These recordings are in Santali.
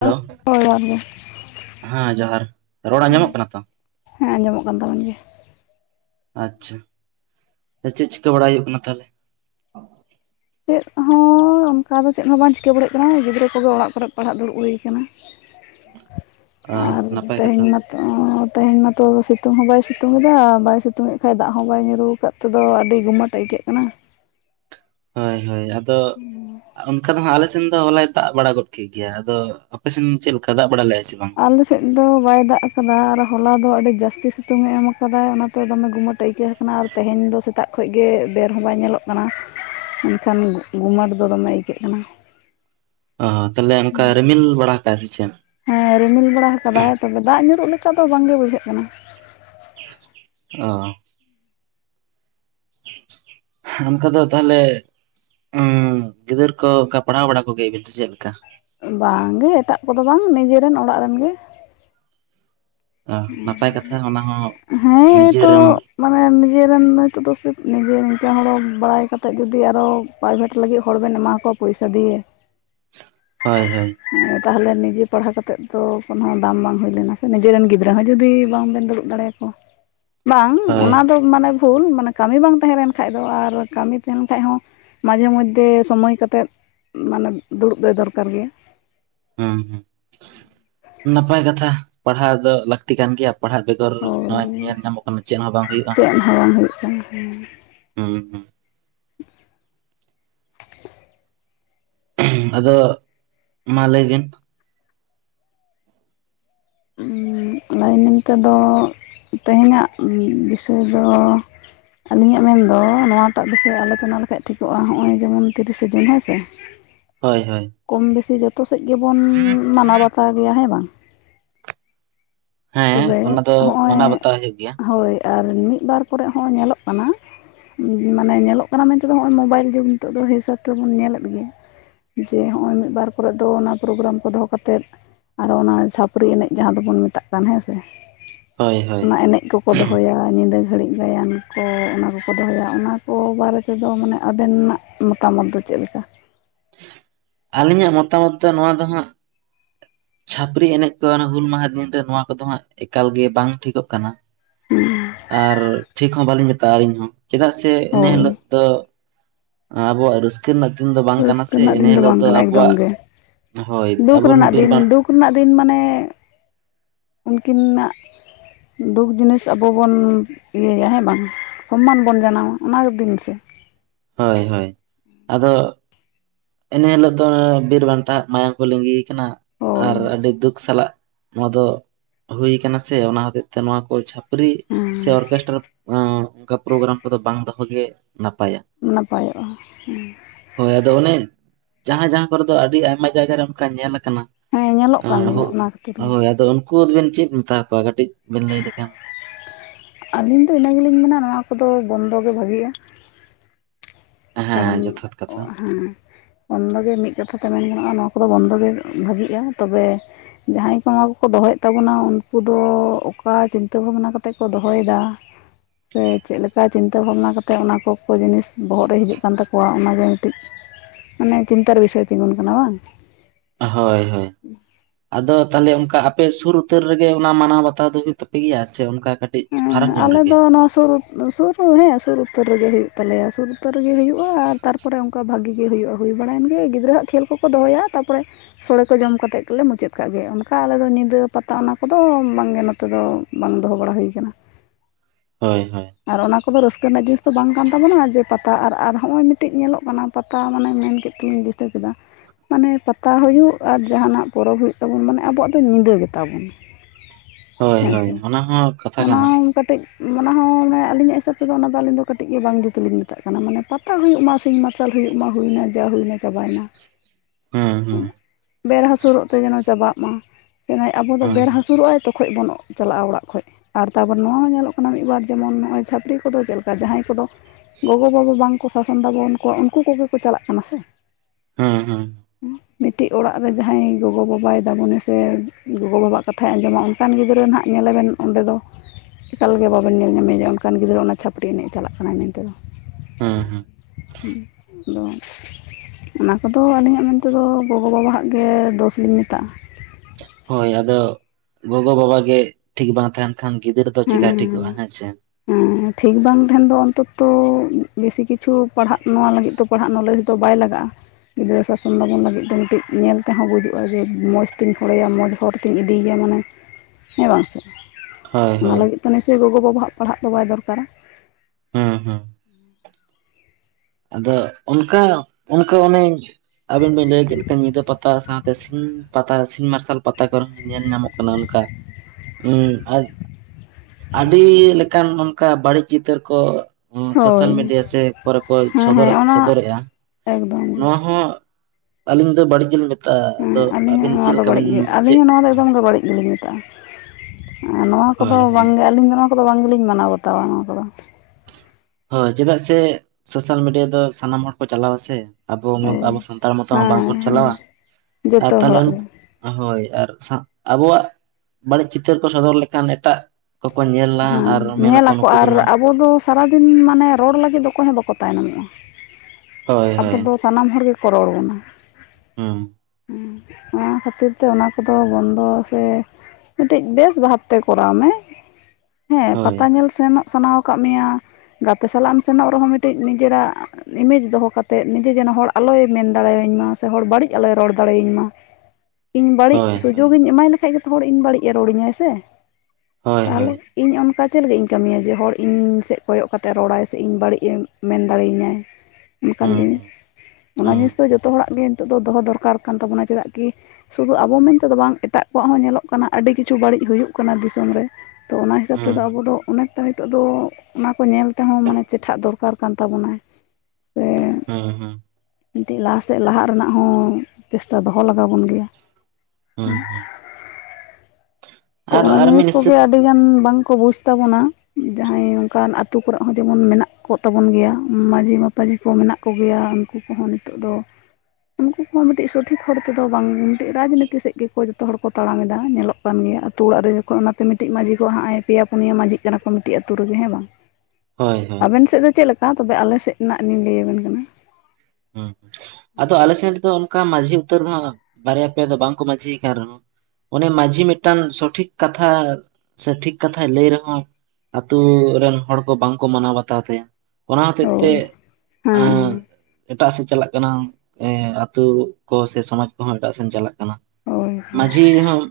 ᱦᱮᱞᱳ ᱜᱮ [inaudible] ᱦᱮᱸ ᱡᱚᱦᱟᱨ ᱨᱚᱲᱟ ᱧᱟᱢᱚᱜ ᱠᱟᱱᱟ ᱛᱚ ᱦᱮᱸ ᱟᱸᱡᱚᱢᱚᱜ ᱠᱟᱱ ᱛᱟᱵᱮᱱ ᱜᱮᱭᱟ ᱾ ᱟᱪᱪᱷᱟ ᱪᱮᱫ ᱪᱤᱠᱟ ᱵᱟᱲᱟᱭ ᱦᱩᱭᱩᱜ ᱠᱟᱱᱟ ᱛᱟᱦᱚᱞᱮ? ᱪᱮᱫ ᱦᱚᱸ ᱚᱱᱠᱟ ᱫᱚ ᱪᱮᱫ ᱦᱚᱸ ᱵᱟᱝ ᱪᱤᱠᱟᱹ ᱵᱟᱲᱟ ᱦᱩᱭᱩᱜ ᱠᱟᱱᱟ ᱜᱤᱫᱽᱨᱟᱹ ᱠᱚᱜᱮ ᱚᱲᱟᱜ ᱠᱚᱨᱮ ᱯᱟᱲᱦᱟᱜ ᱫᱩᱲᱩᱵ ᱦᱩᱭ ᱠᱟᱱᱟ ᱾ [inaudible] ᱚ ᱟᱨ ᱱᱟᱯᱟᱭ ᱠᱟᱛᱷᱟ ᱛᱮᱦᱮᱧ ᱢᱟᱛᱚ ᱛᱮᱦᱮᱧ ᱢᱟᱛᱚ ᱥᱤᱛᱩᱝ ᱦᱚᱸ ᱵᱟᱭ ᱥᱤᱛᱩᱝ ᱮᱫᱟ ᱵᱟᱭ ᱥᱤᱛᱩᱝᱫ ᱠᱷᱟᱡ ᱫᱟᱜ ᱦᱚᱸ ᱵᱟᱭ ᱧᱩᱨᱩ ᱟᱠᱟᱫ ᱛᱮᱫᱚ ᱟᱹᱰᱤ ᱜᱩᱢᱟᱹᱴ ᱟᱹᱭᱠᱟᱹᱜ ᱠᱟᱱᱟ ᱦᱳᱭ ᱦᱳᱭ ᱟᱫᱚ ᱚᱱᱠᱟ ᱫᱚ ᱦᱟᱸᱜ ᱟᱞᱮ ᱥᱮ ᱟ ᱥᱮ ᱫᱚ ᱦᱚᱞᱟᱭ ᱫᱟᱜ ᱵᱟᱲᱟ ᱜᱚᱫ ᱠᱮᱫ ᱜᱮᱭᱟ ᱟᱫᱚ ᱟᱯᱮ ᱥᱮᱱ ᱪᱮᱫ ᱞᱮᱠᱟ ᱫᱟᱜ ᱵᱟᱲᱟᱞᱟᱭ ᱟᱞᱮ ᱥᱮᱫ ᱫᱚ ᱵᱟᱭ ᱫᱟᱜ ᱟᱠᱟᱫᱟ ᱟᱨᱚ ᱦᱚᱞᱟ ᱫᱚ ᱟᱹᱰᱤ ᱡᱟᱹᱥᱛᱤ ᱥᱤᱛᱩᱝ ᱮ ᱮᱢ ᱟᱠᱟᱫᱟ ᱚᱱᱟᱛᱮ ᱫᱚᱢᱮ ᱜᱩᱢᱟᱹᱴᱮ ᱟᱹᱭᱠᱟᱹᱣ ᱟᱠᱟᱱᱟ ᱟᱨ ᱛᱮᱦᱮᱧ ᱫᱚ ᱥᱮᱛᱟᱜ ᱠᱷᱚᱱ ᱜᱮ ᱵᱮᱨ ᱦᱚᱸ ᱵᱟᱭ ᱧᱮᱞᱚᱜ ᱠᱟᱱᱟ ᱮᱱᱠᱷᱟᱱ ᱜᱩᱢᱟᱹᱴ ᱫᱚ ᱫᱚᱢᱮ ᱟᱹᱭᱠᱟᱹᱜ ᱚ ᱛᱟᱦᱚᱞᱮ ᱚᱱᱠᱟ ᱨᱤᱢᱤᱞ ᱵᱟᱲᱟ ᱠᱟᱜ ᱥᱮ ᱪᱮᱫ ᱦᱮᱸ ᱨᱤᱢᱤᱞ ᱵᱟᱲᱟ ᱠᱟᱫᱟᱭ ᱛᱚᱵᱮ ᱫᱟᱜ ᱧᱩᱨᱩᱜ ᱞᱮᱠᱟ ᱵᱟᱝᱜᱮ ᱵᱩᱡᱷᱟᱹᱜ ᱠᱟᱱᱟ ᱟ ᱦᱮᱸ ᱚᱱᱠᱟ ᱫᱚ ᱛᱟᱦᱚᱞᱮ ᱦᱸ ᱜᱤᱫᱟᱹᱨ ᱠᱚ ᱚᱠᱟ ᱯᱟᱲᱦᱟᱣ ᱵᱟᱲᱟ ᱠᱚᱜᱮᱭᱟ ᱥᱮ ᱪᱮᱫ ᱞᱮᱠᱟ ᱵᱟᱝᱜᱮ ᱮᱴᱟᱜ ᱠᱚᱫᱚ ᱵᱟᱝ ᱱᱤᱡᱮ ᱨᱮᱱ ᱚᱲᱟᱜ ᱨᱮᱱ ᱜᱮ ᱚ ᱱᱟᱯᱟᱭ ᱠᱟᱛᱷᱟ ᱚᱱᱟ ᱦᱚᱸ ᱦᱮᱸᱛᱚ ᱱᱤᱡᱮᱨᱮᱱ ᱢᱟᱱᱮ ᱱᱤᱡᱮᱱ ᱱᱤᱛᱚ ᱫᱚ ᱥᱮ ᱱᱤᱡᱮ ᱱᱤᱝᱠᱟᱹ ᱦᱚᱲ ᱵᱟᱲᱟᱭ ᱠᱟᱛᱮᱫ ᱡᱩᱫᱤ ᱟᱨᱚ ᱯᱨᱟᱭᱵᱷᱮᱴ ᱞᱟᱹᱜᱤᱫ ᱦᱚᱲ ᱵᱮᱱ ᱮᱢᱟᱠᱚᱣᱟ ᱯᱚᱭᱥᱟ ᱫᱤᱭᱮ ᱦᱳᱭ ᱦᱳᱭ ᱛᱟᱦᱚᱞᱮ ᱱᱤᱡᱮ ᱯᱟᱲᱦᱟᱣ ᱠᱟᱛᱮᱫ ᱛᱚ ᱠᱳᱱᱚ ᱫᱟᱢ ᱵᱟᱝ ᱦᱩᱭ ᱞᱮᱱᱟ ᱥᱮ ᱱᱤᱡᱮᱨᱮᱱ ᱜᱤᱫᱽᱨᱟᱹ ᱦᱚᱸ ᱡᱩᱫᱤ ᱵᱟᱝ ᱵᱮᱱ ᱫᱩᱲᱩᱵ ᱫᱟᱲᱮᱭᱟᱠᱚᱣᱟ ᱵᱟᱝ ᱦᱳᱭ ᱚᱱᱟ ᱫᱚ ᱢᱟᱱᱮ ᱯᱷᱩᱞ ᱢᱟᱱᱮ ᱠᱟᱹᱢᱤ ᱵᱟᱝ ᱛᱟᱦᱮᱸ ᱞᱮᱱᱠᱷᱟᱡ ᱫᱚ ᱟᱨ ᱠᱟᱹᱢᱤ ᱛᱟᱦᱮᱱ ᱠᱷᱟᱡ ᱦᱚᱸ ᱢᱟᱡᱷᱮ ᱢᱚᱫᱽᱫᱷᱮ ᱥᱚᱢᱚᱭ ᱠᱟᱛᱮᱫ ᱢᱟᱱᱮ ᱫᱩᱲᱩᱵ ᱫᱚᱭ ᱫᱚᱨᱠᱟᱨ ᱜᱮᱭᱟ ᱦᱩ ᱦᱩ ᱱᱟᱯᱟᱭ ᱠᱟᱛᱷᱟ ᱯᱟᱲᱦᱟᱣ ᱫᱚ ᱞᱟᱹᱠᱚᱛᱤ ᱠᱟᱱ ᱜᱮᱭᱟ ᱯᱟᱲᱦᱟᱜ ᱵᱮᱜᱚᱨ ᱦᱳᱭ ᱱᱚᱭ ᱧᱮᱞ ᱧᱟᱢᱚᱜ ᱠᱟᱱᱟ ᱪᱮᱫ ᱦᱚᱸ ᱵᱟᱝ ᱦᱩᱭᱩᱜᱼᱟ ᱪᱮᱫ ᱦᱚᱸ ᱵᱟᱝ ᱦᱩᱭᱩᱜ ᱠᱟᱱᱟ ᱦᱩᱸ ᱦᱩᱸ ᱩ ᱟᱫᱚ ᱢᱟ ᱞᱟᱹᱭ ᱵᱤᱱ ᱞᱟᱹᱭ ᱢᱮᱱ ᱛᱮᱫᱚ ᱛᱮᱦᱮᱧᱟᱜ ᱵᱤᱥᱚᱭ ᱫᱚ ᱟᱹᱞᱤᱧᱟᱜ ᱢᱮᱱᱫᱚ ᱱᱚᱣᱟᱴᱟᱜ ᱵᱤᱥᱚᱭ ᱟᱞᱳᱪᱚᱱᱟ ᱞᱮᱠᱷᱟᱡ ᱴᱷᱤᱠᱚᱜᱼᱟ ᱱᱚᱜᱼᱚᱭ ᱡᱮᱢᱚᱱ ᱛᱤᱨᱤᱥᱮ ᱡᱩᱱ ᱦᱮᱸ ᱥᱮ ᱦᱳᱭ ᱦᱳᱭ ᱠᱚᱢ ᱵᱮᱥᱤ ᱡᱚᱛᱚ ᱥᱮᱪ ᱜᱮᱵᱚᱱ ᱢᱟᱱᱟᱣ ᱵᱟᱛᱟᱣ ᱜᱮᱭᱟ ᱦᱮᱸ ᱵᱟᱝ ᱦᱮᱸ ᱛᱚᱵᱮ ᱚᱱᱟ ᱫᱚ ᱦᱚᱸᱜᱼᱚᱭ ᱢᱟᱱᱟᱣ ᱵᱟᱛᱟᱣ ᱦᱩᱭᱩᱜ ᱜᱮᱭᱟ ᱦᱳᱭ ᱟᱨ ᱢᱤᱫᱵᱟᱨ ᱯᱚᱨᱮ ᱦᱚᱸᱜᱼ ᱧᱮᱞᱚᱜ ᱠᱟᱱᱟ ᱢᱟᱱᱮ ᱧᱮᱞᱚᱜ ᱠᱟᱱᱟ ᱢᱮᱱ ᱛᱮᱫᱚ ᱱᱚᱜᱼᱚᱭ ᱢᱳᱵᱟᱭᱤᱞ ᱡᱩᱜᱽ ᱱᱤᱛᱚᱜ ᱫᱚ ᱦᱤᱥᱟᱹᱵ ᱛᱮᱵᱚᱱ ᱧᱮᱞᱮᱫ ᱜᱮᱭᱟ ᱡᱮ ᱱᱚᱜᱼᱚᱭ ᱢᱤᱫᱵᱟᱨ ᱠᱚᱨᱮ ᱫᱚ ᱚᱱᱟ ᱯᱨᱳᱜᱨᱟᱢ ᱠᱚ ᱫᱚᱦᱚ ᱠᱟᱛᱮᱫ ᱟᱨᱚ ᱚᱱᱟ ᱪᱷᱟᱹᱯᱚᱨᱤ ᱮᱱᱮᱡᱽ ᱡᱟᱦᱟᱸ ᱫᱚᱵᱚᱱ ᱢᱮᱛᱟᱜ ᱦᱮᱸ ᱥᱮ ᱦᱳᱭ ᱦᱳᱭ ᱚᱱᱟ ᱮᱱᱮᱡᱽ ᱠᱚᱠᱚ ᱫᱚᱦᱚᱭᱟ ᱧᱤᱫᱟᱹ ᱜᱷᱟᱹᱲᱤᱡ ᱜᱟᱭᱟᱱ ᱠᱚ ᱚᱱᱟ ᱠᱚᱠᱚ ᱫᱚᱦᱚᱭᱟ ᱚᱱᱟ ᱠᱚ ᱵᱟᱨᱮ ᱛᱮᱫᱚ ᱢᱟᱱᱮ ᱟᱵᱮᱱᱟᱜ ᱢᱚᱛᱟᱢᱚᱛ ᱫᱚ ᱪᱮᱫ ᱪᱮᱫ ᱞᱮᱠᱟ ᱟᱹᱞᱤᱧᱟᱜ ᱢᱚᱛᱟᱢᱚᱛ ᱫᱚ ᱱᱚᱣᱟ ᱫᱚ ᱦᱟᱸᱜ ᱪᱷᱟᱹᱯᱚᱨᱤ ᱮᱱᱮᱡ ᱠᱚ ᱦᱩᱞ ᱢᱟᱦᱟ ᱫᱤᱱᱨᱮ ᱱᱚᱣᱟ ᱠᱚᱫᱚ ᱦᱟᱸᱜ ᱮᱠᱟᱞ ᱜᱮ ᱵᱟᱝ ᱴᱷᱤᱠᱚᱜ ᱠᱟᱱᱟ ᱟᱨ ᱴᱷᱤᱠ ᱦᱚᱸ ᱵᱟᱹᱞᱤᱧ ᱢᱮᱛᱟᱜᱼᱟ ᱟᱹᱞᱤᱧ ᱦᱚᱸ ᱪᱮᱫᱟᱜ ᱥᱮ ᱤᱱᱟᱹ ᱦᱳᱭ ᱦᱤᱞᱟᱹᱜ ᱫᱚ ᱟᱵᱚᱣᱟᱜ ᱨᱟᱹᱥᱠᱟᱹ ᱨᱮᱱᱟᱜ ᱫᱤᱱ ᱫᱚ ᱵᱟᱝ ᱠᱟᱱᱟ ᱨᱟᱹᱥᱠᱟᱹ ᱥᱮ ᱨᱮᱱᱟᱜ ᱮᱱᱟᱹ ᱫᱤᱱ ᱦᱤᱞᱟᱹᱜ ᱵᱟᱝ ᱫᱚ ᱠᱟᱱᱟ ᱮᱠᱫᱚᱢ ᱟᱵᱚᱣᱟᱜ ᱜᱮ ᱦᱳᱭ ᱟᱵᱚᱨᱮᱱ ᱵᱤᱨᱵᱟᱱ ᱩᱱᱟᱹᱜ ᱫᱤᱱ ᱢᱟᱱᱮ ᱩᱱᱠᱤᱱᱱᱟᱜ ᱫᱩᱠ ᱡᱤᱱᱤᱥ ᱟᱵᱚ ᱵᱚᱱ ᱤᱭᱟᱹᱭᱟ ᱦᱮᱸ ᱵᱟᱝ ᱥᱚᱱᱢᱟᱱ ᱵᱚᱱ ᱡᱟᱱᱟᱣᱟ ᱚᱱᱟ ᱫᱤᱱ ᱥᱮ ᱦᱳᱭ ᱦᱳᱭ ᱟᱫᱚ ᱮᱱᱟᱹ ᱦᱤᱞᱟᱹᱜ ᱫᱚ ᱵᱤᱨᱵᱟᱱᱴᱟ ᱢᱟᱭᱟᱝ ᱠᱩ ᱞᱤᱸᱜᱤᱭ ᱟᱠᱟᱱᱟ ᱟᱨ ᱦᱳᱭ ᱟᱹᱰᱤ ᱫᱩᱠ ᱥᱟᱞᱟᱜ ᱱᱚᱣᱟ ᱫᱚ ᱦᱩᱭ ᱟᱠᱟᱱᱟ ᱥᱮ ᱚᱱᱟ ᱦᱚᱛᱮᱡ ᱛᱮ ᱱᱚᱣᱟ ᱠᱚ ᱪᱷᱟᱹᱯᱨᱤ ᱥᱮ ᱚᱨᱠᱮᱥᱴᱟᱨ ᱚᱝᱠᱟ ᱯᱨᱳᱜᱨᱟᱢ ᱫᱚ ᱵᱟᱝ ᱫᱚᱦᱚ ᱜᱮ ᱱᱟᱯᱟᱭᱟ ᱱᱟᱯᱟᱭᱚᱜᱼᱟ ᱦᱮᱸ ᱦᱳᱭ ᱟᱫᱚ ᱚᱱᱮ ᱡᱟᱦᱟᱸ ᱡᱟᱸᱦᱟ ᱠᱚᱨᱮ ᱫᱚ ᱟᱹᱰᱤ ᱟᱭᱢᱟ ᱡᱟᱭᱜᱟᱨᱮ ᱚᱱᱠᱟ ᱧᱮᱞ ᱟᱠᱟᱱᱟ ᱦᱮᱸ ᱧᱮᱞᱚᱜ ᱠᱟᱱ ᱜᱮᱭᱟ ᱚᱱᱟ ᱠᱷᱟᱹᱛᱤᱨ ᱜᱮ ᱦᱳᱭ ᱟᱫᱚ ᱩᱱᱠᱩᱵᱤᱱ ᱪᱮᱫ ᱢᱮᱛᱟ ᱠᱚᱣᱟ ᱠᱟᱹᱴᱤᱡ ᱵᱮᱱ ᱞᱟᱹᱭ ᱞᱮᱠᱷᱟᱱ ᱟᱹᱞᱤᱧ ᱫᱚ ᱤᱱᱟᱹ ᱜᱮᱞᱤᱧ ᱢᱮᱱᱟ ᱱᱚᱣᱟ ᱠᱚᱫᱚ ᱵᱚᱱᱫᱚ ᱜᱮ ᱵᱷᱟᱹᱜᱤᱜᱼᱟ ᱦᱮᱸ ᱠᱟᱨᱚᱱ ᱡᱚᱛᱷᱟᱛ ᱠᱟᱛᱷᱟ ᱦᱮᱸ ᱵᱚᱱᱫᱚ ᱜᱮ ᱢᱤᱫ ᱠᱟᱛᱷᱟ ᱛᱮ ᱢᱮᱱ ᱜᱟᱱᱚᱜᱼᱟ ᱱᱚᱣᱟ [inaudible] ᱠᱚᱫᱚ ᱵᱚᱱᱫᱚ ᱜᱮ ᱵᱷᱟᱹᱜᱤᱜᱼᱟ ᱛᱚᱵᱮ ᱡᱟᱦᱟᱸᱭ ᱠᱚ ᱱᱚᱣᱟ ᱠᱚᱠᱚ ᱫᱚᱦᱚᱭᱮᱫ ᱛᱟᱵᱚᱱᱟ ᱩᱱᱠᱩ ᱫᱚ ᱚᱠᱟ ᱪᱤᱱᱛᱟᱹ ᱵᱷᱟᱵᱽᱱᱟ ᱠᱟᱛᱮᱜ ᱠᱚ ᱫᱚᱦᱚᱭᱮᱫᱟ ᱥᱮ ᱪᱮᱫᱞᱮᱠᱟ ᱪᱤᱱᱛᱟᱹ ᱵᱷᱟᱵᱱᱟ ᱠᱟᱛᱮᱫ ᱚᱱᱟ ᱠᱚᱠᱚ ᱡᱤᱱᱤᱥ ᱵᱚᱦᱚᱜ ᱨᱮ ᱦᱤᱡᱩᱜ ᱠᱟᱱ ᱛᱟᱠᱚᱣᱟ ᱚᱱᱟᱜᱮ ᱢᱤᱫᱴᱤᱡ ᱢᱟᱱᱮ ᱪᱤᱱᱛᱟᱨ ᱵᱤᱥᱚᱭ ᱛᱤᱸᱜᱩᱱ ᱠᱟᱱᱟ ᱵᱟᱝ ᱦᱳᱭ ᱦᱳᱭ ᱟᱫᱚ ᱛᱟᱦᱚᱞᱮ ᱚᱱᱠᱟ ᱚᱱᱠᱟ ᱟᱯᱮ ᱥᱩᱨ ᱩᱛᱟᱹᱨ ᱨᱮᱜᱮ ᱚᱱᱟ ᱢᱟᱱᱟᱣ ᱵᱟᱛᱟᱣ ᱫᱚ ᱦᱩᱭᱩᱜ ᱛᱟᱯᱮᱭᱟ ᱥᱮ ᱚᱱᱠᱟ ᱠᱟᱹᱴᱤᱡ ᱦᱮᱸ ᱯᱷᱟᱨᱟᱠ ᱧᱚᱜ ᱟᱞᱮ ᱨᱮᱜᱮ ᱫᱚ ᱱᱚᱣᱟ ᱦᱮᱸ [inaudible] ᱩᱛᱛᱚᱨ ᱨᱮᱜᱮ ᱦᱩᱭᱩᱜ ᱛᱟᱞᱮᱭᱟ ᱥᱩᱨ ᱩᱛᱚᱨ ᱨᱮᱜᱮ ᱦᱩᱭᱩᱜᱼᱟ ᱟᱨ ᱛᱟᱨᱯᱚᱨᱮ ᱚᱱᱠᱟ ᱵᱷᱟᱜᱤ ᱜᱮ ᱦᱩᱭᱩᱜ ᱦᱩᱭ ᱵᱟᱲᱟᱭᱮᱱ ᱜᱮ ᱜᱤᱫᱽᱨᱟ ᱟᱜ ᱠᱷᱮᱞ ᱠᱚ ᱠᱚ ᱫᱚᱦᱚᱭᱟ ᱛᱟᱯᱚᱨᱮ ᱥᱳᱲᱮ ᱠᱚ ᱡᱚᱢ ᱠᱟᱛᱮ ᱜᱮᱞᱮ ᱢᱩᱪᱟᱹᱫ ᱠᱟᱜ ᱜᱮ ᱚᱱᱠᱟ ᱟᱞᱮᱫᱚ ᱧᱤᱫᱟᱹ ᱯᱟᱛᱟ ᱚᱱᱟ ᱠᱚᱫᱚ ᱵᱟᱝᱜᱮ ᱱᱚᱛᱮ ᱫᱚ ᱵᱟᱝ ᱫᱚᱦᱚ ᱵᱟᱲᱟ ᱦᱩᱭ ᱟᱠᱟᱱᱟ ᱦᱳᱭ ᱦᱳᱭ ᱟᱨ ᱚᱱᱟ ᱠᱚᱫᱚ ᱨᱟᱹᱥᱠᱟᱹ ᱨᱮᱱᱟᱜ ᱡᱤᱱᱤᱥ ᱫᱚ ᱵᱟᱝ ᱠᱟᱱ ᱛᱟᱵᱚᱱᱟ ᱡᱮ ᱯᱟᱛᱟ ᱯᱟᱛᱟ ᱟᱨ ᱦᱚᱸᱜᱼᱚᱭ ᱢᱤᱫᱴᱮᱡ ᱧᱮᱞᱚᱜ ᱠᱟᱱᱟ ᱯᱟᱛᱟ ᱢᱟᱱᱮ ᱢᱮᱱ ᱠᱮᱫ ᱛᱮᱧ ᱫᱤᱥᱟᱹ ᱠᱮᱫᱟ ᱢᱟᱱᱮ ᱯᱟᱛᱟ ᱦᱩᱭᱩᱜ ᱟᱨ ᱡᱟᱸᱦᱟᱱᱟᱜ ᱯᱚᱨᱚᱵᱽ ᱦᱩᱭᱩᱜ ᱛᱟᱵᱳᱚᱱ ᱢᱟᱱᱮ ᱟᱵᱚᱣᱟᱜ ᱫᱚ ᱧᱤᱫᱟᱹ ᱜᱮᱛᱟᱵᱚᱱ ᱦᱳᱭ ᱦᱮᱸ ᱦᱳᱭ ᱥᱮ ᱚᱱᱟ ᱦᱚᱸ ᱠᱟᱛᱷᱟ ᱚᱱᱟ ᱠᱟᱱᱟ ᱠᱟᱹᱴᱤᱡ ᱚᱱᱟ ᱦᱚᱸ ᱢᱟᱱᱮ ᱟᱹᱞᱤᱧᱟᱜ ᱦᱤᱥᱟᱹᱵ ᱛᱮᱫᱚ ᱚᱱᱟᱫᱚ ᱟᱹᱞᱤᱧ ᱫᱚ ᱠᱟᱹᱴᱤᱡ ᱜᱮ ᱵᱟᱝ ᱡᱩᱛ ᱞᱤᱧ ᱢᱮᱛᱟᱜ ᱠᱟᱱᱟ ᱢᱟᱱᱮ ᱯᱟᱛᱟ ᱦᱩᱭᱩᱜ ᱢᱟ ᱥᱤᱧ ᱢᱟᱨᱥᱟᱞ ᱦᱩᱭᱩᱜ ᱢᱟ ᱦᱩᱭᱱᱟ ᱡᱟ ᱦᱩᱭᱱᱟ ᱪᱟᱵᱟᱭᱱᱟ ᱦᱮᱸ ᱦᱮᱸ ᱵᱮᱨ ᱦᱟᱹᱥᱩᱨᱚᱜ ᱛᱮ ᱡᱮᱢᱚᱱ ᱪᱟᱵᱟᱜ ᱢᱟ ᱪᱮᱱᱭ ᱟᱵᱚ ᱫᱚ ᱦᱮᱸ ᱵᱮᱨ ᱦᱟᱹᱥᱩᱨᱚᱜᱼᱟᱭ ᱛᱚᱠᱷᱚᱡ ᱵᱚᱱ ᱪᱟᱞᱟᱜᱼᱟ ᱚᱲᱟᱜ ᱠᱷᱚᱡ ᱟᱨ ᱛᱟᱨᱯᱚᱨ ᱱᱚᱣᱟ ᱦᱚᱸ ᱧᱮᱞᱚᱜ ᱠᱟᱱᱟ ᱢᱤᱫᱵᱟᱨ ᱡᱮᱢᱚᱱ ᱱᱚᱜᱼᱚᱭ ᱪᱷᱟᱹᱯᱲᱤ ᱠᱚᱫᱚ ᱪᱮᱫ ᱞᱮᱠᱟ ᱡᱟᱦᱟᱸᱭ ᱠᱚᱫᱚ ᱜᱚᱜᱚᱵᱟᱵᱟ ᱵᱟᱝᱠᱚ ᱥᱟᱥᱚᱱ ᱫᱟᱵᱚᱱ ᱩᱱᱠᱩ ᱩᱱᱠᱩ ᱠᱚᱜᱮ ᱠᱚ ᱪᱟᱞᱟᱜ ᱠᱟᱱᱟ ᱥᱮ ᱦᱮᱸ ᱦᱮᱸ ᱢᱤᱫᱴᱤᱡ ᱚᱲᱟᱜ ᱨᱮ ᱡᱟᱦᱟᱸᱭ ᱜᱚᱜᱚ ᱵᱟᱵᱟᱭ ᱫᱟᱵᱚᱱᱮ ᱥᱮ ᱜᱚᱜᱚᱵᱟᱵᱟ ᱟᱜ ᱠᱟᱛᱷᱟᱭ ᱟᱸᱡᱚᱢᱟ ᱚᱱᱠᱟᱱ ᱜᱤᱫᱽᱨᱟᱹ ᱱᱟᱦᱟᱜᱜ ᱧᱟᱢᱟ ᱧᱮᱞᱞᱟᱵᱮᱱ ᱚᱸᱰᱮ ᱫᱚ ᱮᱠᱟᱞᱜᱮ ᱵᱟᱵᱮᱱ ᱧᱮᱞ ᱧᱟᱢᱮᱭᱟ ᱡᱮ ᱚᱱᱠᱟᱱ ᱜᱤᱫᱽᱨᱟᱹ ᱚᱱᱟ ᱪᱷᱟᱹᱯᱲᱤ ᱮᱱᱮᱡ ᱮ ᱪᱟᱞᱟᱜ ᱠᱟᱱᱟᱭ ᱢᱮᱱᱛᱮ ᱫᱚ ᱦᱮᱸ ᱦᱮᱸ ᱫᱚ ᱚᱱᱟ ᱠᱚᱫᱚ ᱟᱹᱞᱤᱧᱟᱜ ᱢᱮᱱᱛᱮᱫᱚ ᱜᱚᱜᱚᱼᱵᱟᱵᱟᱣᱟᱜ ᱜᱮ ᱫᱳᱥ ᱞᱤᱧ ᱢᱮᱛᱟᱜᱼᱟ ᱦᱳᱭ ᱟᱫᱚ ᱜᱚᱜᱚᱵᱟᱵᱟ ᱜᱮ ᱴᱷᱤᱠ ᱵᱟᱝ ᱛᱟᱦᱮᱱ ᱢᱮᱱᱠᱷᱟᱱ ᱜᱤᱫᱽᱨᱟᱹ ᱫᱚ ᱪᱤᱠᱠᱟ ᱴᱷᱤᱠᱚᱜᱼᱟ ᱦᱮᱸ ᱥᱮᱮ ᱦᱮᱸ ᱴᱷᱤᱠ ᱵᱟᱝ ᱛᱟᱦᱮᱱ ᱫᱚ ᱚᱱᱛᱚᱛᱛᱚ ᱵᱮᱥᱤ ᱠᱤᱪᱷᱩ ᱯᱟᱲᱦᱟᱜ ᱱᱚᱣᱟ ᱞᱟᱹᱜᱤᱫ ᱫᱚ ᱯᱟᱲᱦᱟᱜ ᱱᱚᱞᱮᱡᱽ ᱫᱚ ᱵᱟᱭ ᱞᱟᱜᱟᱜᱼᱟ ᱜᱤᱫᱽᱨᱟᱹ ᱥᱟᱥᱚᱱ ᱞᱟᱵᱚᱱ ᱞᱟᱹᱜᱤᱫ ᱫᱚ ᱢᱤᱫᱴᱤᱡ ᱧᱮᱞ ᱛᱮᱦᱚᱸ ᱵᱩᱡᱩᱜᱼᱟ ᱡᱮ ᱢᱚᱸᱡᱽ ᱛᱤᱧ ᱠᱷᱚᱲᱮᱭᱟ ᱢᱚᱡᱽ ᱦᱚᱨ ᱛᱮᱭ ᱤᱫᱤᱭᱟ ᱛᱤᱧ ᱤᱫᱤᱭᱮᱭᱟ ᱢᱟᱱᱮ ᱦᱮᱸ ᱵᱟᱝ ᱥᱮ ᱦᱳᱭ ᱚᱱᱟ ᱦᱳᱭ ᱞᱟᱹᱜᱤᱫ ᱛᱮ ᱱᱤᱥᱚᱭ ᱜᱚᱜᱚᱵᱟᱵᱟᱣᱟᱜ ᱯᱟᱲᱦᱟᱜ ᱫᱚ ᱵᱟᱭ ᱫᱚᱨᱠᱟᱨᱟ ᱦᱮᱸ ᱦᱮᱸ ᱟᱫᱚ ᱚᱱᱠᱟ ᱚᱱᱠᱟ ᱚᱱᱮ ᱟᱵᱤᱱ ᱵᱤᱱ ᱞᱟᱹᱭᱟ ᱪᱮᱫ ᱞᱮᱠᱟ ᱧᱤᱫᱟᱹ ᱯᱟᱛᱟ ᱥᱟᱶᱛᱮ ᱥᱤᱧ ᱯᱟᱛᱟ ᱥᱤᱧ ᱢᱟᱨᱥᱟᱞ ᱯᱟᱛᱟ ᱠᱚᱨᱮ ᱦᱚᱸ ᱧᱮᱞ ᱧᱟᱢᱚᱜ ᱠᱟᱱᱟ ᱚᱱᱠᱟ ᱦᱩᱸ ᱟᱨ ᱟᱹᱰᱤ ᱞᱮᱠᱟᱱ ᱚᱱᱠᱟ ᱵᱟᱹᱲᱤᱡ ᱪᱤᱛᱟᱹᱨ ᱠᱚ ᱥᱳᱥᱟᱞ ᱦᱳᱭ ᱢᱤᱰᱤᱭᱟ ᱥᱮ ᱠᱚᱨᱮ ᱠᱚ ᱦᱮᱸ ᱥᱚᱫᱚᱨ ᱦᱮᱸ ᱚᱱᱟ ᱥᱚᱫᱚᱨᱮᱜᱼᱟ ᱮᱠᱫᱚᱢ ᱜᱮ ᱱᱚᱣᱟ ᱦᱚᱸ ᱟᱹᱞᱤᱧ ᱫᱚ ᱵᱟᱹᱲᱤᱡ ᱜᱮᱞᱤᱧ ᱢᱮᱛᱟᱜ-ᱟ ᱟᱫᱚ ᱦᱮᱸ ᱟᱹᱞᱤᱧᱟᱜ ᱟᱹᱵᱤᱱ ᱱᱚᱣᱟ ᱪᱮᱫ ᱫᱚ ᱞᱮᱠᱟ ᱵᱟᱹᱲᱤᱡ ᱵᱤᱱ ᱜᱮ ᱟᱹᱞᱤᱧ ᱪᱮᱫ ᱦᱚᱸ ᱱᱚᱣᱟ ᱫᱚ ᱮᱠᱫᱚᱢ ᱜᱮ ᱵᱟᱹᱲᱤᱡ ᱜᱮᱞᱤᱧ ᱢᱮᱛᱟᱜᱼᱟ ᱱᱚᱣᱟ ᱠᱚᱫᱚ ᱦᱳᱭ ᱦᱳᱭ ᱵᱟᱝᱜᱮ ᱟᱹᱞᱤᱧ ᱫᱚ ᱱᱚᱣᱟ ᱠᱚᱫᱚ ᱵᱟᱝ ᱜᱮᱞᱤᱧ ᱢᱟᱱᱟᱣ ᱵᱟᱛᱟᱣᱟ ᱱᱚᱣᱟ ᱠᱚᱫᱚ ᱦᱳᱭ ᱪᱮᱫᱟᱜ ᱥᱮ ᱥᱳᱥᱟᱞ ᱢᱤᱰᱤᱭᱟ ᱫᱚ ᱥᱟᱱᱟᱢ ᱦᱚᱲ ᱠᱚ ᱪᱟᱞᱟᱣᱟ ᱥᱮ ᱟᱵᱚ ᱦᱳᱭ ᱟᱵᱚ ᱥᱟᱱᱛᱟᱲ ᱥᱟᱱᱛᱟᱲ ᱢᱚᱛᱚ ᱦᱚᱸ ᱦᱮᱸ ᱵᱟᱝ ᱵᱚᱱ ᱪᱟᱞᱟᱣᱟ ᱦᱮᱸ ᱟᱨ ᱡᱚᱛᱚ ᱛᱟᱦᱚᱞᱮ ᱦᱚᱲᱟᱜ ᱜᱮ ᱦᱳᱭ ᱟᱨ ᱟᱵᱚᱣᱟᱜ ᱵᱟᱹᱲᱤᱡ ᱪᱤᱛᱟᱹᱨ ᱠᱚ ᱥᱚᱫᱚᱨ ᱞᱮᱠᱷᱟᱱ ᱮᱴᱟᱜ ᱠᱚᱠᱚ ᱧᱮᱞᱟ ᱦᱮᱸ ᱟᱨ ᱧᱮᱞ ᱢᱮᱱᱟᱠᱚ ᱟᱠᱚ ᱱᱩᱠᱩ ᱫᱚ ᱟᱨ ᱱᱚᱣᱟ ᱟᱵᱚ ᱫᱚ ᱥᱟᱨᱟᱫᱤᱱ ᱢᱟ ᱢᱟᱱᱮ ᱨᱚᱲ ᱞᱟᱹᱜᱤᱫ ᱚᱠᱚᱭ ᱦᱚᱸ ᱵᱟᱠᱚ ᱛᱟᱭᱱᱚᱢᱚᱜᱼᱟ ᱦᱳᱭ ᱟᱵᱚ ᱫᱚ ᱥᱟᱱᱟᱢ ᱦᱚᱲᱜᱮ ᱠᱚ ᱨᱚᱲ ᱵᱚᱱᱟ᱾ ᱦᱚᱸ ᱚᱱᱟ ᱠᱷᱟᱹᱛᱤᱨ ᱛᱮ ᱚᱱᱟ ᱠᱚᱫᱚ ᱵᱚᱱᱫᱚ ᱥᱮ ᱢᱤᱫᱴᱤᱡ ᱵᱮᱥ ᱵᱷᱟᱵᱛᱮ ᱠᱚᱨᱟᱣ ᱢᱮ ᱦᱮᱸ᱾ ᱦᱳᱭ ᱯᱟᱛᱟ ᱧᱮᱞ ᱥᱮᱱᱚᱜ ᱥᱟᱱᱟᱣ ᱟᱠᱟᱫ ᱢᱮᱭᱟ᱾ ᱜᱟᱛᱮ ᱥᱟᱞᱟᱜ ᱮᱢ ᱥᱮᱱᱚᱜ ᱨᱮᱦᱚᱸ ᱢᱤᱫᱴᱤᱡ ᱱᱤᱡᱮᱨᱟᱜ ᱤᱢᱮᱡᱽ ᱫᱚᱦᱚ ᱠᱟᱛᱮᱫ ᱱᱤᱡᱮ ᱡᱮᱱᱚ ᱦᱚᱲ ᱟᱞᱚᱭ ᱢᱮᱱ ᱫᱟᱲᱮᱭ ᱡᱟ ᱥᱮ ᱦᱚᱲ ᱵᱟᱹᱲᱤᱡ ᱟᱞᱚᱭ ᱨᱚᱲ ᱫᱟᱲᱮᱭᱟᱹᱧ ᱢᱟ᱾ [inaudible] ᱤᱧ ᱵᱟᱹᱲᱤᱡ ᱦᱳᱭ ᱥᱩᱡᱳᱜ ᱤᱧ ᱮᱢᱟᱭ ᱞᱮᱠᱷᱟᱡ ᱜᱮᱛᱚ ᱦᱚᱲ ᱤᱧ ᱵᱟᱹᱲᱤᱡ ᱮ ᱨᱚᱲᱟᱹᱧᱟᱭ ᱥᱮ? ᱦᱚᱭ ᱛᱟᱦᱚᱞᱮ ᱦᱚᱭ ᱤᱧ ᱚᱱᱠᱟ ᱪᱮᱫ ᱞᱟᱸᱜᱤᱫ ᱤᱧ ᱠᱟᱹᱢᱤᱭᱟ ᱡᱮ ᱦᱚᱲ ᱤᱧ ᱥᱮᱫ ᱠᱚᱭᱚᱜ ᱠᱟᱛᱮᱫ ᱨᱚᱲᱟᱭ ᱥᱮ ᱤᱧ ᱵᱟᱹᱲᱤᱡ ᱮ ᱢᱮᱱ ᱫᱟᱲᱮᱭᱟᱹᱧᱟᱭ᱾ ᱚᱱᱠᱟᱱ ᱦᱩᱸ ᱡᱤᱱᱤᱥ ᱦᱩᱸ ᱚᱱᱟ ᱦᱩᱸ ᱡᱤᱱᱤᱥ ᱫᱚ ᱡᱚᱛᱚ ᱦᱚᱲᱟᱜ ᱜᱮ ᱱᱤᱛᱚᱜ ᱫᱚᱦᱚ ᱫᱚᱨᱠᱟᱨ ᱠᱟᱱ ᱛᱟᱵᱚᱱᱟ ᱪᱮᱫᱟᱜ ᱠᱤ ᱥᱩᱫᱩ ᱟᱵᱚ ᱢᱮᱱᱛᱮ ᱫᱚ ᱵᱟᱝ ᱮᱴᱟᱜ ᱠᱚᱣᱟᱜ ᱦᱚᱸ ᱧᱮᱞᱚᱜ ᱠᱟᱱᱟ ᱟᱹᱰᱤ ᱠᱤᱪᱷᱩ ᱵᱟᱹᱲᱤᱡ ᱦᱩᱭᱩᱜ ᱠᱟᱱᱟ᱾ ᱫᱤᱥᱚᱢ ᱨᱮ ᱛᱚ ᱚᱱᱟ ᱦᱤᱥᱟᱹᱵ ᱦᱩᱸ ᱛᱮᱫᱚ ᱟᱵᱚ ᱚᱱᱮᱠ ᱛᱟ ᱦᱤᱛᱚᱜ ᱫᱚ ᱚᱱᱟ ᱠᱚ ᱧᱮᱞ ᱛᱮᱦᱚᱸ ᱢᱟᱱᱮ ᱪᱮᱴᱷᱟᱜ ᱫᱚᱨᱠᱟᱨ ᱠᱟᱱ ᱛᱟᱵᱚᱱᱟᱭ ᱦᱮᱸ ᱦᱮᱸ ᱫᱮᱞᱟ ᱥᱮᱫ ᱞᱟᱦᱟᱜ ᱨᱮᱱᱟᱜ ᱦᱚᱸ ᱪᱮᱥᱴᱟ ᱫᱚᱦᱚ ᱞᱟᱜᱟᱣ ᱵᱚᱱ ᱜᱮᱭᱟ᱾ ᱦᱩᱸ ᱦᱩᱸ [unintelligible] ᱛᱚ ᱟᱨ ᱚᱱᱟ ᱟᱨ ᱢᱤᱫ ᱡᱤᱱᱤᱥ ᱠᱚᱜᱮ ᱦᱤᱥᱟᱹᱵ ᱟᱹᱰᱤᱜᱟᱱ ᱵᱟᱝ ᱠᱚ ᱵᱩᱡᱽ ᱛᱟᱵᱚᱱᱟ᱾ ᱡᱟᱦᱟᱸᱭ ᱱᱚᱝᱠᱟᱱ ᱟᱹᱛᱳ ᱠᱚᱨᱮ ᱦᱚᱸ ᱡᱮᱢᱚᱱ ᱢᱮᱱᱟᱜ ᱠᱚᱜ ᱛᱟᱵᱚᱱ ᱜᱮᱭᱟ᱾ ᱢᱟᱺᱡᱷᱤ ᱢᱟᱯᱟᱧ ᱢᱟᱹᱡᱷᱤ ᱠᱚ ᱢᱮᱱᱟᱜ ᱠᱚᱜᱮᱭᱟ᱾ ᱩᱱᱠᱩ ᱠᱚᱦᱚᱸ ᱱᱤᱛᱚᱜ ᱫᱚ ᱩᱱᱠᱩ ᱠᱚᱦᱚᱸ ᱢᱤᱫᱴᱤᱡ ᱥᱚᱴᱷᱤᱠ ᱦᱚᱲ ᱛᱮᱫᱚ ᱵᱟᱝ ᱢᱤᱫᱴᱤᱡ ᱨᱟᱡᱽᱱᱤᱛᱤ ᱥᱮᱫ ᱜᱮᱠᱚ ᱡᱚᱛᱚ ᱦᱚᱲ ᱠᱚ ᱛᱟᱲᱟᱢ ᱮᱫᱟ ᱧᱮᱞᱚᱜ ᱠᱟᱱ ᱜᱮᱭᱟ᱾ ᱟᱹᱛᱩ ᱚᱲᱟᱜ ᱨᱮ ᱠᱚ ᱚᱱᱟᱛᱮ ᱢᱤᱫᱴᱤᱡ ᱢᱟᱺᱡᱷᱤ ᱠᱚ ᱦᱟᱜᱼ ᱯᱮᱭᱟ ᱯᱩᱱᱭᱟᱹ ᱢᱟᱹᱡᱷᱤ ᱠᱟᱱᱟ ᱠᱚ ᱢᱤᱫᱴᱤᱡ ᱟᱹᱛᱩ ᱨᱮᱜᱮ ᱦᱮᱸ ᱵᱟᱝ᱾ ᱦᱳᱭ ᱦᱳᱭ ᱟᱵᱮᱱ ᱥᱮᱫ ᱫᱚ ᱪᱮᱫ ᱞᱮᱠᱟ ᱛᱚᱵᱮ ᱟᱞᱮ ᱥᱮᱫ ᱨᱮᱱᱟᱜ ᱞᱤᱧ ᱞᱟᱹᱭ ᱟᱵᱮᱱ ᱠᱟᱱᱟ᱾ ᱦᱮᱸ ᱟᱫᱚ ᱟᱞᱮ ᱥᱮᱱ ᱨᱮᱫᱚ ᱚᱱᱠᱟ ᱢᱟᱺᱡᱷᱤ ᱩᱛᱟᱹᱨ ᱦᱚᱸ ᱵᱟᱨᱭᱟ ᱯᱮᱭᱟ ᱫᱚ ᱵᱟᱝᱠᱚ ᱢᱟᱺᱡᱷᱤ ᱟᱠᱟᱱ ᱨᱮᱦᱚᱸ ᱚᱱᱮ ᱢᱟᱹᱡᱷᱤ ᱢᱤᱫᱴᱟᱱ ᱥᱚᱴᱷᱤᱠ ᱠᱟᱛᱷᱟ ᱥᱮ ᱴᱷᱤᱠ ᱠᱟᱛᱷᱟᱭ ᱞᱟᱹᱭ ᱨᱮᱦᱚᱸ ᱟᱛᱳ ᱨᱮᱱ ᱦᱚᱲ ᱠᱚ ᱵᱟᱝᱠᱚ ᱢᱟᱱᱟᱣ ᱵᱟᱛᱟᱣ ᱛᱟᱭᱟ᱾ ᱚᱱᱟ ᱦᱚᱛᱮᱜ ᱛᱮ ᱦᱳᱭ ᱟ ᱦᱮᱸ ᱪᱟᱞᱟᱜ ᱠᱟᱱᱟ ᱟᱛᱳ ᱠᱚ ᱥᱮ ᱥᱚᱢᱟᱡᱽ ᱠᱚᱦᱚᱸ ᱮᱴᱟᱜ ᱥᱮᱱ ᱪᱟᱞᱟᱜ ᱠᱟᱱᱟ᱾ ᱦᱳᱭ ᱢᱟᱹᱡᱷᱤ ᱦᱚᱸ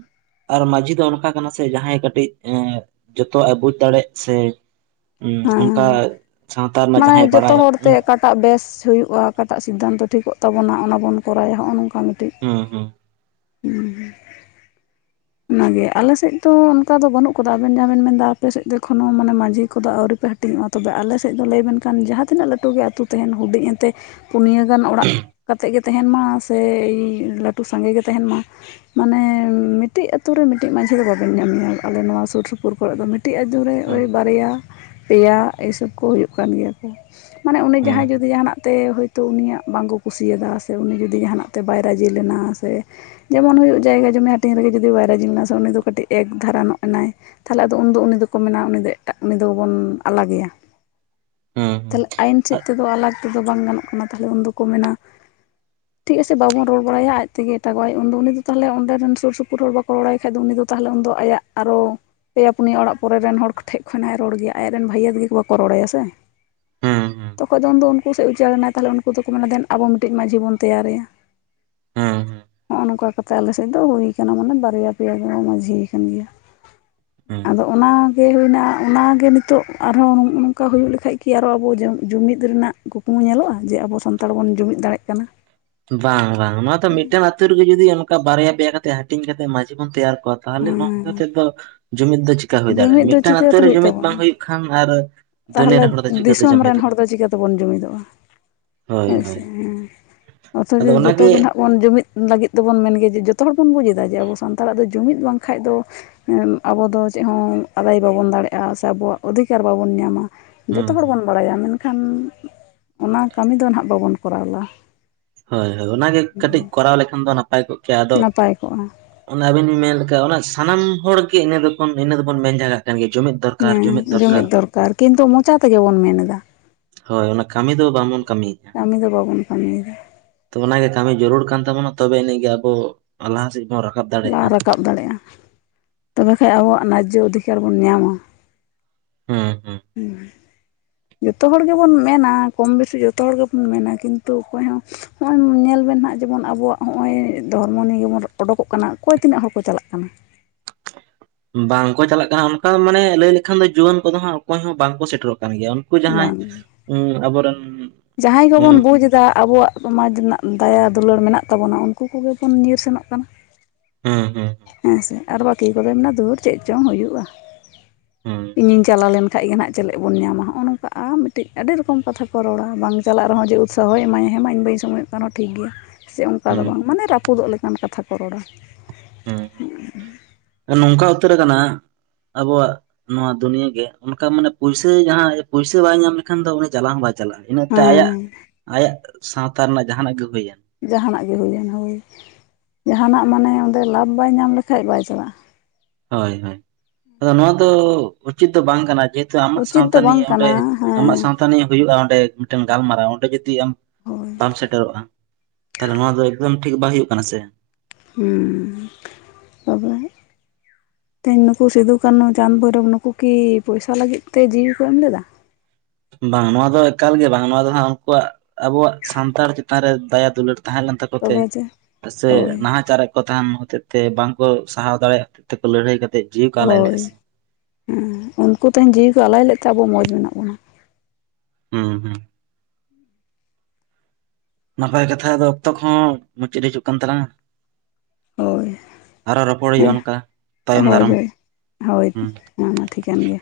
ᱟᱨ ᱢᱟᱺᱡᱷᱤ ᱫᱚ ᱚᱱᱠᱟ ᱠᱟᱱᱟ ᱥᱮ ᱡᱟᱦᱟᱸᱭ ᱠᱟᱹᱴᱤᱡ ᱮ ᱡᱚᱛᱚᱣᱟᱜ ᱮ ᱵᱩᱡ ᱫᱟᱲᱮᱜ ᱥᱮ ᱦᱮᱸ ᱚᱱᱠᱟ ᱥᱟᱶᱛᱟ ᱨᱮᱱᱟᱜ ᱦᱮᱸᱢᱟᱱᱮ ᱡᱟᱦᱟᱸᱭ ᱡᱚᱛᱚ ᱵᱟᱲᱟᱭ ᱦᱚᱲᱛᱮ ᱦᱩᱸ ᱚᱠᱟᱴᱟᱜ ᱵᱮᱥ ᱦᱩᱭᱩᱜᱼᱟ᱾ ᱚᱠᱟᱴᱟᱜ ᱥᱤᱫᱫᱷᱟᱱᱛᱚ ᱴᱷᱤᱠᱚᱜ ᱛᱟᱵᱚᱱᱟ ᱚᱱᱟ ᱵᱚᱱ ᱠᱚᱨᱟᱭᱟ ᱦᱚᱜᱼᱟ᱾ ᱱᱚᱝᱠᱟ ᱦᱮᱸ ᱦᱮᱸ ᱦᱩᱸᱸ [unintelligible] ᱚᱱᱟᱜᱮ ᱟᱞᱮ ᱥᱮᱫ ᱫᱚ ᱚᱱᱠᱟ ᱫᱚ ᱵᱟᱹᱱᱩᱜ ᱠᱚᱫᱟ ᱟᱵᱮᱱ ᱡᱟᱦᱟ ᱵᱮᱱ ᱢᱮᱱ ᱮᱫᱟ᱾ ᱟᱯᱮ ᱥᱮᱫ ᱫᱚ ᱮᱠᱷᱚᱱᱚ ᱢᱟᱱᱮ ᱢᱟᱡᱷᱤ ᱠᱚᱫᱚ ᱟᱹᱣᱨᱤ ᱯᱮ ᱦᱟᱴ ᱦᱟᱹᱴᱤᱧᱝᱚᱜᱼᱟ᱾ ᱛᱚᱵᱮ ᱟᱞᱮ ᱥᱮᱫ ᱫᱚ ᱞᱟᱹᱭ ᱵᱮᱱᱠᱟᱱ ᱡᱟᱦᱟᱸ ᱛᱤᱱᱟᱹᱜ ᱞᱟᱹᱴᱩ ᱜᱮ ᱟᱹᱛᱳ ᱛᱟᱦᱮᱱ ᱦᱩᱰᱤᱧ ᱮᱱᱛᱮᱜ ᱯᱩᱱᱭᱟᱹ ᱜᱟᱱ ᱚᱲᱟᱜ ᱠᱟᱛᱮᱫ ᱜᱮ ᱛᱟᱦᱮᱱ ᱢᱟ ᱥᱮ ᱞᱟᱹᱴᱩ ᱥᱟᱸᱜᱮ ᱜᱮ ᱛᱟᱦᱮᱱ ᱢᱟ ᱢᱟᱱᱮ ᱢᱤᱫᱴᱤᱡ ᱟᱛᱳ ᱨᱮ ᱢᱤᱫᱴᱤᱡ ᱢᱟᱺᱡᱷᱤ ᱫᱚ ᱵᱟᱵᱮᱱ ᱧᱟᱢᱮᱭᱟ ᱟᱞᱮ ᱱᱚᱣᱟ ᱥᱳᱨ ᱥᱩᱯᱩᱨ ᱠᱚᱨᱮ ᱫᱚ ᱠᱟᱹᱴᱤᱡ ᱟᱹᱛᱳ ᱨᱮ ᱳᱭ ᱵᱟᱨᱭᱟ ᱯᱮᱭᱟ ᱮᱥᱚᱵ ᱠᱚ ᱦᱩᱭᱩᱜ ᱠᱟᱱ ᱜᱮᱭᱟ ᱠᱚ ᱢᱟᱱᱮ ᱚᱱᱮ ᱦᱩᱸ ᱡᱟᱦᱟᱸᱭ ᱡᱩᱫᱤ ᱡᱟᱦᱟᱱᱟᱜ ᱛᱮ ᱦᱳᱭᱛᱳ ᱩᱱᱤᱭᱟᱜ ᱵᱟᱝᱠᱚ ᱠᱩᱥᱤᱭᱟᱫᱟ ᱥᱮ ᱩᱱᱤ ᱡᱩᱫᱤ ᱡᱟᱦᱟᱱᱟᱜ ᱛᱮ ᱵᱟᱭ ᱨᱟᱹᱡᱤ ᱞᱮᱱᱟ ᱥᱮ ᱡᱮᱢᱚᱱ ᱦᱩᱭᱩᱜ ᱡᱟᱭᱜᱟ ᱡᱚᱢᱤ ᱦᱟᱹᱴᱤᱧ ᱨᱮᱜᱮ ᱡᱩᱫᱤ ᱵᱟᱭ ᱨᱟᱡᱤ ᱞᱮᱱᱟ ᱥᱮ ᱩᱱᱤ ᱫᱚ ᱠᱟᱹᱴᱤᱡ ᱮᱠ ᱫᱷᱟᱨᱟᱱᱚᱜ ᱮᱱᱟᱭ ᱛᱟᱦᱞᱮ ᱟᱫᱚ ᱫᱚ ᱩᱱᱤ ᱫᱚᱠᱚ ᱢᱮᱱᱟ ᱩᱱᱤ ᱫᱚ ᱮᱴᱟᱜ ᱩᱱᱤ ᱫᱚᱵᱚᱱ ᱟᱞᱟᱜᱮᱭᱟ᱾ [inaudible] ᱛᱟᱦᱞᱮ ᱟᱭᱤᱱ ᱥᱮᱫ ᱛᱮᱫᱚ ᱟᱞᱟᱜ ᱛᱮᱫᱚ ᱵᱟᱝ ᱜᱟᱱᱚᱜ ᱠᱟᱱᱟ ᱛᱟᱦᱚᱞᱮ ᱩᱱ ᱫᱚᱠᱚ ᱢᱮᱱᱟ᱾ ᱴᱷᱤᱠ ᱟᱪᱷᱮ ᱵᱟᱵᱚᱱ ᱨᱚᱲ ᱵᱟᱲᱟᱭᱟ ᱟᱡ ᱛᱮᱜᱮ᱾ ᱛᱟᱜᱟᱣᱟᱭ ᱩᱱ ᱫᱚ ᱩᱱᱤ ᱫᱚ ᱛᱟᱦᱚᱞᱮ ᱚᱸᱰᱮ ᱨᱮᱱ ᱥᱩᱨ ᱥᱩᱯᱩᱨ ᱦᱚᱲ ᱵᱟᱠᱚ ᱨᱚᱲᱟᱭ ᱠᱷᱟᱡ ᱫᱚ ᱩᱱᱤ ᱫᱚ ᱛᱟᱦᱚᱞᱮ ᱩᱱ ᱫᱚ ᱟᱭᱟᱜ ᱟᱨᱚ᱾ ᱯᱮᱭᱟ ᱯᱩᱱᱭᱟᱹ ᱚᱲᱟᱜ ᱯᱚᱨᱮ ᱨᱮᱱ ᱦᱚᱲ ᱴᱷᱮᱡ ᱠᱷᱚᱱᱟᱜ-ᱮ ᱨᱚᱲ ᱜᱮᱭᱟ ᱟᱡ ᱨᱮᱱ ᱵᱷᱟᱹᱭᱟᱹ ' [unintelligible] 'ᱵᱟᱠᱚ ᱨᱚᱲᱟᱭᱭᱟ ᱥᱮ᱾ ᱦᱩᱸ ᱦᱩᱸ ᱛᱚᱠᱷᱚᱡ ᱫᱚ ᱩᱱ ᱫᱚ ᱩᱱᱠᱩ ᱥᱮᱫ ᱩᱪᱟ. ᱲᱮᱱᱟ ᱛᱟᱦᱚᱞᱮ ᱩᱱᱠᱩ ᱫᱚᱠᱚ ᱢᱮᱱᱟ ᱫᱮᱱ ᱟᱵᱚ ᱢᱤᱫᱴᱤᱜ ᱢᱟ. ᱡᱷᱤ ᱵᱚᱱ ᱛᱮᱭᱟᱨᱮᱭᱟ᱾ ᱦᱩᱸ' [unintelligible] ᱱᱚᱜᱼᱚ ᱱᱚᱝᱠᱟ ᱠᱟᱛᱮᱫ ᱟᱞᱮ ᱥᱮᱫ ᱫᱚ ᱦᱩᱭ ᱠᱟᱱᱟ ᱢᱟᱱᱮ ᱵᱟᱨᱭᱟ ᱯᱮᱭᱟ ᱠᱚᱚᱸ ᱢᱟᱹᱡᱷᱤᱭ ᱠᱟᱱ ᱜᱮᱭᱟ᱾ ᱦᱮᱸ ᱟᱫᱚ ᱚᱱᱟ᱾ ᱜᱮ ᱦᱩᱭᱱᱟ ᱚᱱᱟᱜᱮ ᱱᱤᱛᱚᱜ ᱟᱨᱦᱚᱸ ᱱᱚᱜ ᱱᱚᱝᱠᱟ ᱦᱩᱭᱩᱜ ᱞᱮᱠᱷᱟᱡ ᱜᱮ ᱟᱨᱚ ᱟᱵᱚ ᱡᱚ-ᱡᱩᱢᱤᱫ ᱨᱮᱱᱟᱜ ᱠᱩᱠᱢᱩ᱾ ᱧᱮᱞᱚᱜᱼᱟ ᱡᱮ ᱟᱵᱚ ᱥᱟᱱᱛᱟᱲ ᱵᱚᱱ ᱡᱩᱢᱤᱫ ᱫᱟᱲᱮᱜ ᱠᱟᱱᱟ᱾ ᱵᱟᱝ ᱵᱟᱝ ᱱᱚᱣᱟ ᱫᱚ ᱢᱤᱫᱴᱮᱱ ᱟᱹᱛᱳ ᱨᱮᱜᱮ ᱡᱩᱫᱤ ᱚᱱᱠᱟ ᱵᱟᱨᱭᱟ ᱯᱮᱭᱟ ᱠᱟᱛᱮᱮᱫ ᱦᱟᱹᱴᱤᱧ ᱠᱟᱛᱮ ᱢᱟ. ᱡᱷᱤ ᱵᱚᱱ ᱛᱮᱭᱟᱨ᱾ ᱛᱟᱦᱚᱞᱮ ᱱᱚᱝᱠᱟ ᱦᱮᱸ, ᱛᱮᱫᱚ ᱡᱩᱢᱤᱫ ᱫᱚ ᱪᱤᱠᱟ ᱦᱩᱭ ᱫᱟᱲᱮᱭᱟᱜᱼᱟ ᱡᱩᱢᱤᱫ ᱫᱚ ᱢᱤᱫᱴᱟᱝ ᱟᱛᱳ ᱪᱤᱠᱟᱹᱛᱮ ᱨᱮ ᱦᱩᱭᱩᱜ ᱡᱩᱢᱤᱫ ᱵᱟᱝ ᱛᱟᱵᱚᱱᱟ ᱦᱩᱭᱩᱜ ᱠᱷᱟᱱ ᱟᱨ ᱫᱩᱱᱤᱭᱟᱹ ᱛᱟᱦᱚᱞᱮ ᱨᱮᱱ ᱦᱚᱲ ᱫᱚ ᱪᱤᱠᱟᱹᱛᱮ ᱫᱤᱥᱚᱢ ᱨᱮᱱ ᱡᱩᱢᱤᱫᱚᱜᱼᱟ ᱦᱚᱲ ᱫᱚ ᱪᱤᱠᱟᱹ ᱛᱮᱵᱚᱱ ᱡᱩᱢᱤᱫᱚᱜᱼᱟ ᱦᱳᱭ ᱦᱳᱭᱥᱮ ᱦᱳᱭ ᱦᱮᱸ ᱟᱫᱚ ᱚᱛᱷᱚᱪᱚ ᱚᱱᱟᱜᱮ ᱡᱚᱛᱚᱜ ᱜᱮ ᱦᱟᱸᱜ ᱵᱚᱱ ᱡᱩᱢᱤᱫ ᱞᱟᱹᱜᱤᱫ ᱫᱚᱵᱚᱱ ᱢᱮᱱ ᱜᱮᱭᱟ ᱡᱮ ᱡᱚᱛᱚ ᱦᱚᱲ ᱵᱚᱱ ᱵᱩᱡ ᱮᱟ ᱡᱮ ᱟᱵᱚ ᱥᱟᱱᱛᱟᱲᱟᱜ ᱫᱚ ᱡᱩᱢᱤᱫ ᱵᱟᱝᱠᱷᱟᱡ ᱫᱚ ᱟᱵᱚ ᱫᱚ ᱪᱮᱫ ᱦᱚᱸ ᱟᱫᱟᱭ ᱵᱟᱵᱚᱱ ᱫᱟᱲᱮᱜᱼᱟ ᱥᱮ ᱟᱵᱚᱣᱟᱜ ᱚᱫᱷᱤᱠᱟᱨ ᱵᱟᱵᱚᱱ ᱧᱟᱢᱟ ᱦᱮᱸ ᱡᱚᱛᱚ ᱦᱚᱲ ᱦᱮᱸ ᱵᱚᱱ ᱵᱟᱲᱟᱭᱟ ᱢᱮᱱᱠᱷᱟᱱ ᱠᱷᱟᱱ ᱚᱱᱟ ᱠᱟᱹᱢᱤ ᱫᱚ ᱱᱟᱦᱟᱜ ᱵᱟᱵᱚᱱ ᱠᱚᱨᱟᱣᱞᱟ ᱦᱳᱭ ᱦᱳᱭ ᱚᱱᱟᱜᱮ ᱠᱟᱹᱴᱤᱡ ᱠᱚᱨᱟᱣ ᱞᱮᱠᱷᱟᱱ ᱫᱚ ᱱᱟᱯᱟᱭ ᱠᱚᱜᱼᱟ ᱟᱫᱚ ᱱᱟᱯᱟᱭ ᱠᱚᱜᱼᱟ ᱚᱱᱟ ᱟᱹᱵᱤᱱ ᱵᱤᱱ ᱢᱮᱱ ᱞᱮᱠᱷᱟᱱ ᱚᱱᱟ ᱥᱟᱱᱟᱢ ᱦᱚᱲ ᱜᱮ ᱤᱱᱟᱹ ᱫᱚᱵᱚᱱ ᱤᱱᱟᱹ ᱫᱚᱵᱚᱱ ᱢᱮᱱᱡᱟᱜᱟᱜ ᱦᱮᱸ ᱡᱩᱢᱤᱫ ᱫᱚᱨᱠᱟᱨ ᱠᱤᱱᱛᱩ ᱢᱚᱪᱟ ᱛᱮᱜᱮ ᱵᱚᱱ ᱢᱮᱱ ᱮᱫᱟ ᱦᱳᱭ ᱚᱱᱟ ᱠᱟᱹᱢᱤ ᱫᱚ ᱵᱟᱝᱵᱚᱱ ᱠᱟᱹᱢᱤᱭᱮᱼᱟ ᱠᱟᱹᱢᱤ ᱫᱚ ᱵᱟᱵᱚᱱ ᱠᱟᱹᱢᱤᱭᱮᱫᱟ ᱛᱚ ᱚᱱᱟᱜᱮ ᱠᱟᱹᱢᱤ ᱡᱟᱹᱨᱩᱲ ᱠᱟᱱ ᱛᱟᱵᱚᱱᱟ ᱛᱚᱵᱮ ᱤᱱᱟᱹᱜᱮ ᱟᱵᱚ ᱞᱟᱦᱟ ᱥᱮᱫ ᱵᱚᱱ ᱨᱟᱠᱟᱵ ᱞᱟ ᱫᱟᱲᱮᱭᱟᱜᱼᱟ ᱨᱟᱠᱟᱵ ᱫᱟᱲᱮᱭᱟᱜᱼᱟ ᱛᱚᱵᱮ ᱠᱷᱟᱱᱡ ᱟᱵᱚᱣᱟᱜ ᱚᱫᱷᱤᱠᱟᱨ ᱵᱚᱱ ᱧᱟᱢᱟ ᱦᱩᱸ ᱦᱮᱸ [unintelligible] ᱡᱚᱛᱚ ᱦᱚᱲ ᱜᱮᱵᱚᱱ ᱢᱮᱱᱟ ᱠᱚᱢ ᱵᱮᱥᱤ ᱡᱚᱛᱚ ᱦᱚᱲ ᱜᱮᱵᱚᱱ ᱢᱮᱱᱟ ᱠᱤᱱᱛᱩ ᱚᱠᱚᱭ ᱦᱚᱸ ᱱᱚᱜᱼᱚᱭ ᱧᱮᱞ ᱢᱮ ᱟ ᱱᱟᱦᱟᱜ ᱡᱮᱢᱚᱱ ᱟᱵᱚᱣᱟᱜ ᱱᱚᱜᱼᱚᱭ ᱫᱷᱚᱨᱢᱚ ᱱᱤᱭᱮᱵᱚᱱ ᱚᱰᱳᱠᱚᱜ ᱠᱟᱱᱟ ᱚᱠᱚᱭ ᱛᱤᱱᱟᱹᱜ ᱦᱚᱲ ᱠᱚ ᱪᱟᱞᱟᱜ ᱠᱟᱱᱟ ᱵᱟᱝᱠᱚ ᱪᱟᱞᱟᱜ ᱠᱟᱱᱟ ᱚᱱᱠᱟ ᱢᱟᱱᱮ ᱞᱟᱹᱭ ᱞᱮᱠᱷᱟᱱ ᱫᱚ ᱡᱩᱣᱟᱹᱱ ᱠᱚᱫᱚ ᱦᱟᱸᱜ ᱚᱠᱚᱭ ᱦᱚᱸ ᱵᱟᱝᱠᱚ ᱥᱮᱴᱮᱨᱚᱜ ᱠᱟᱱ ᱜᱮᱭᱟ ᱩᱱᱠᱩ ᱡᱟᱦᱟᱸᱭ ᱵᱟᱝ ᱟᱵᱚᱨᱮᱱ ᱡᱟᱦᱟᱸᱭ ᱜᱮᱵᱚᱱ ᱩᱸ ᱵᱩᱡ ᱮᱫᱟ ᱟᱵᱚᱣᱟᱜ ᱥᱚᱢᱟᱡᱽ ᱨᱮᱱᱟᱜ ᱫᱟᱭᱟ ᱫᱩᱞᱟᱹᱲ ᱢᱮᱱᱟᱜ ᱛᱟᱵᱚᱱᱟ ᱩᱱᱠᱩ ᱠᱚᱜᱮ ᱵᱚᱱ ᱧᱤᱨ ᱥᱮᱱᱚᱜ ᱠᱟᱱᱟ ᱦᱩᱸ ᱦᱩᱸ ᱦᱮᱸ ᱥᱮ ᱟᱨ ᱵᱟᱹᱠᱤ ᱠᱚᱫᱚ ᱢᱮᱱᱟ ᱫᱷᱩᱨ ᱪᱮᱫ ᱪᱚᱝ ᱦᱩᱭᱩᱜᱼᱟ ᱦᱩᱸ ᱤᱧᱤᱧ ᱪᱟᱞᱟᱣ ᱞᱮᱱᱠᱷᱟᱱ ᱠᱷᱟᱡ ᱜᱮ ᱱᱟᱦᱟᱜ ᱪᱮᱞᱮᱫ ᱵᱚᱱ ᱧᱟᱢᱟ ᱱᱚᱝᱠᱟ ᱟᱨ ᱢᱤᱫᱴᱤᱡ ᱟᱹᱰᱤ ᱨᱚᱠᱚᱢ ᱠᱟᱛᱷᱟ ᱠᱚ ᱨᱚᱲᱟ ᱵᱟᱝ ᱪᱟᱞᱟᱜ ᱨᱮᱦᱚᱸ ᱡᱮ ᱩᱥᱟᱦᱚᱭ ᱮᱢᱟᱭᱟ ᱦᱮᱸ ᱢᱟ ᱤᱧ ᱵᱟᱹᱧ ᱥᱚᱢᱚᱭᱚᱜ ᱠᱟᱱᱟ ᱴᱷᱤᱠ ᱜᱮᱭᱟ ᱥᱮ ᱚᱱᱠᱟ ᱫᱚ ᱦᱩᱸ ᱵᱟᱝ ᱢᱟᱱᱮ ᱨᱟᱹᱯᱩᱫᱚᱜ ᱞᱮᱠᱟᱱ ᱠᱟᱛᱷᱟ ᱠᱚ ᱨᱚᱲᱟ ᱦᱮᱸ ᱱᱚᱝᱠᱟ ᱩᱛᱟᱹᱨ ᱟᱠᱟᱱᱟ ᱟᱵᱚᱣᱟᱜ ᱱᱚᱣᱟ ᱫᱩᱱᱭᱟᱹᱜ ᱜᱮ ᱚᱱᱠᱟ ᱢᱟᱱᱮ ᱯᱩᱭᱥᱟᱹ ᱡᱟᱦᱟᱸ ᱯᱩᱭᱥᱟᱹ ᱵᱟᱭ ᱧᱟᱢ ᱞᱮᱠᱷᱟᱱ ᱫᱚ ᱩᱱᱤ ᱪᱟᱞᱟᱣ ᱦᱚᱸ ᱵᱟᱭ ᱪᱟᱞᱟᱜ ᱤᱱᱟᱹᱛᱮ ᱟᱭᱟᱜ ᱦᱮᱸ ᱟᱭᱟᱜ ᱥᱟᱶᱛᱟ ᱨᱮᱱᱟᱜ ᱡᱟᱦᱟᱱᱟᱜ ᱜᱮ ᱦᱩᱭ ᱮᱱ ᱾ ᱡᱟᱦᱟᱱᱟᱜ ᱦᱩᱭ ᱦᱟᱭ ᱡᱟᱦᱟᱱᱟᱜ ᱢᱟᱱᱮ ᱚᱸᱰᱮ ᱞᱟᱵᱷ ᱵᱟᱭ ᱧᱟᱢ ᱞᱮᱠᱷᱟᱱ ᱵᱟᱭ ᱪᱟᱞᱟᱜᱼᱟ ᱦᱳᱭ ᱦᱳᱭ ᱟᱫᱚ ᱱᱚᱣᱟ ᱫᱚ ᱩᱪᱤᱛ ᱫᱚ ᱵᱟᱝ ᱠᱟᱱᱟ ᱡᱮᱦᱮᱛᱩ ᱟᱢᱟᱜ ᱩᱪᱤᱛ ᱥᱟᱶᱛᱟ ᱫᱚ ᱵᱟᱝ ᱱᱤᱭᱮ ᱚᱸᱰᱮ ᱠᱟᱱᱟ ᱦᱮᱸ ᱟᱢᱟᱜ ᱥᱟᱶᱛᱟ ᱱᱤᱭᱟ ᱦᱩᱭᱩᱜᱼᱟ ᱚᱸᱰᱮ ᱢᱤᱫᱴᱮᱱ ᱜᱟᱞᱢᱟᱨᱟᱣ ᱚᱸᱰᱮ ᱡᱩᱫᱤ ᱟᱢ ᱦᱳᱭ ᱵᱟᱢ ᱥᱮᱴᱮᱨᱚᱜᱼᱟ ᱛᱟᱞᱦᱮ ᱱᱚᱣᱟ ᱫᱚ ᱮᱠᱫᱚᱢ ᱴᱷᱤᱠ ᱵᱟᱝ ᱦᱩᱭᱩᱜ ᱠᱟᱱᱟ ᱥᱮ ᱦᱮᱸ ᱵᱟᱵᱟᱡ [inaudible] ᱛᱮᱦᱤᱧ ᱱᱩᱠᱩ ᱥᱤᱫᱩᱠᱱᱩ ᱪᱟᱸᱫᱽ ᱵᱷᱳᱭᱨᱳᱵ ᱱᱩᱠᱩ ᱠᱤ ᱯᱚᱭᱥᱟ ᱞᱟᱹᱜᱤᱫ ᱛᱮ ᱡᱤᱣᱤ ᱠᱚ ᱮᱢ ᱞᱮᱫᱟ? ᱵᱟᱝ ᱱᱚᱣᱟ ᱫᱚ ᱮᱠᱟᱞᱜᱮ ᱵᱟᱝ ᱱᱚᱣᱟ ᱫᱚ ᱦᱜ ᱩᱱᱠᱩᱣᱟᱜ ᱟᱵᱚᱣᱟᱜ ᱥᱟᱱᱛᱟᱲ ᱪᱮᱛᱟᱱ ᱨᱮ ᱫᱟᱭᱟ ᱫᱩᱞᱟᱹᱲ ᱛᱟᱦᱮᱸ ᱞᱮᱱ ᱛᱟᱠᱚ ᱛᱮ ᱛᱚᱵᱮ ᱡᱮ ᱥᱮ ᱦᱳᱭ ᱱᱟᱦᱟᱪᱟᱨ ᱨᱮ ᱠᱚ ᱛᱟᱦᱮᱱ ᱦᱚᱛᱮᱫ ᱛᱮ ᱵᱟᱝ ᱠᱚ ᱥᱟᱦᱟᱣ ᱫᱟᱲᱮᱭᱟᱜᱮᱫ ᱛᱮ ᱞᱟᱹᱲᱦᱟᱹᱭ ᱠᱟᱛᱮ ᱦᱳᱭ ᱦᱮᱸ ᱩᱱᱠᱩ ᱛᱮᱦᱮᱧ ᱡᱤᱣᱤ ᱠᱚ ᱟᱞᱟᱭ ᱞᱮᱫ ᱛᱮ ᱟᱵᱚ ᱢᱚᱡᱽ ᱢᱮᱱᱟᱜ ᱵᱚᱱᱟ ᱦᱩᱸ ᱦᱩᱸ ᱱᱟᱯᱟᱭ ᱠᱟᱛᱷᱟ ᱫᱚ ᱚᱠᱛᱚ ᱠᱚᱦᱚᱸ ᱢᱩᱪᱟᱹᱫ ᱦᱤᱡᱩᱜ ᱠᱟᱱ ᱛᱟᱞᱟᱝᱼᱟ᱾ ᱦᱳᱭ ᱟᱨᱚ ᱨᱚᱯᱚᱲ ᱦᱮᱸ ᱦᱩᱭᱩᱜᱼᱟ᱾ ᱚᱱᱠᱟ ᱛᱟᱭᱚᱢ ᱦᱳᱭ ᱫᱟᱨᱟᱢ ᱦᱳᱭ ᱦᱳᱭ ᱦᱩᱸ ᱢᱟ ᱢᱟ ᱴᱷᱤᱠᱟᱹᱱ ᱜᱮᱭᱟ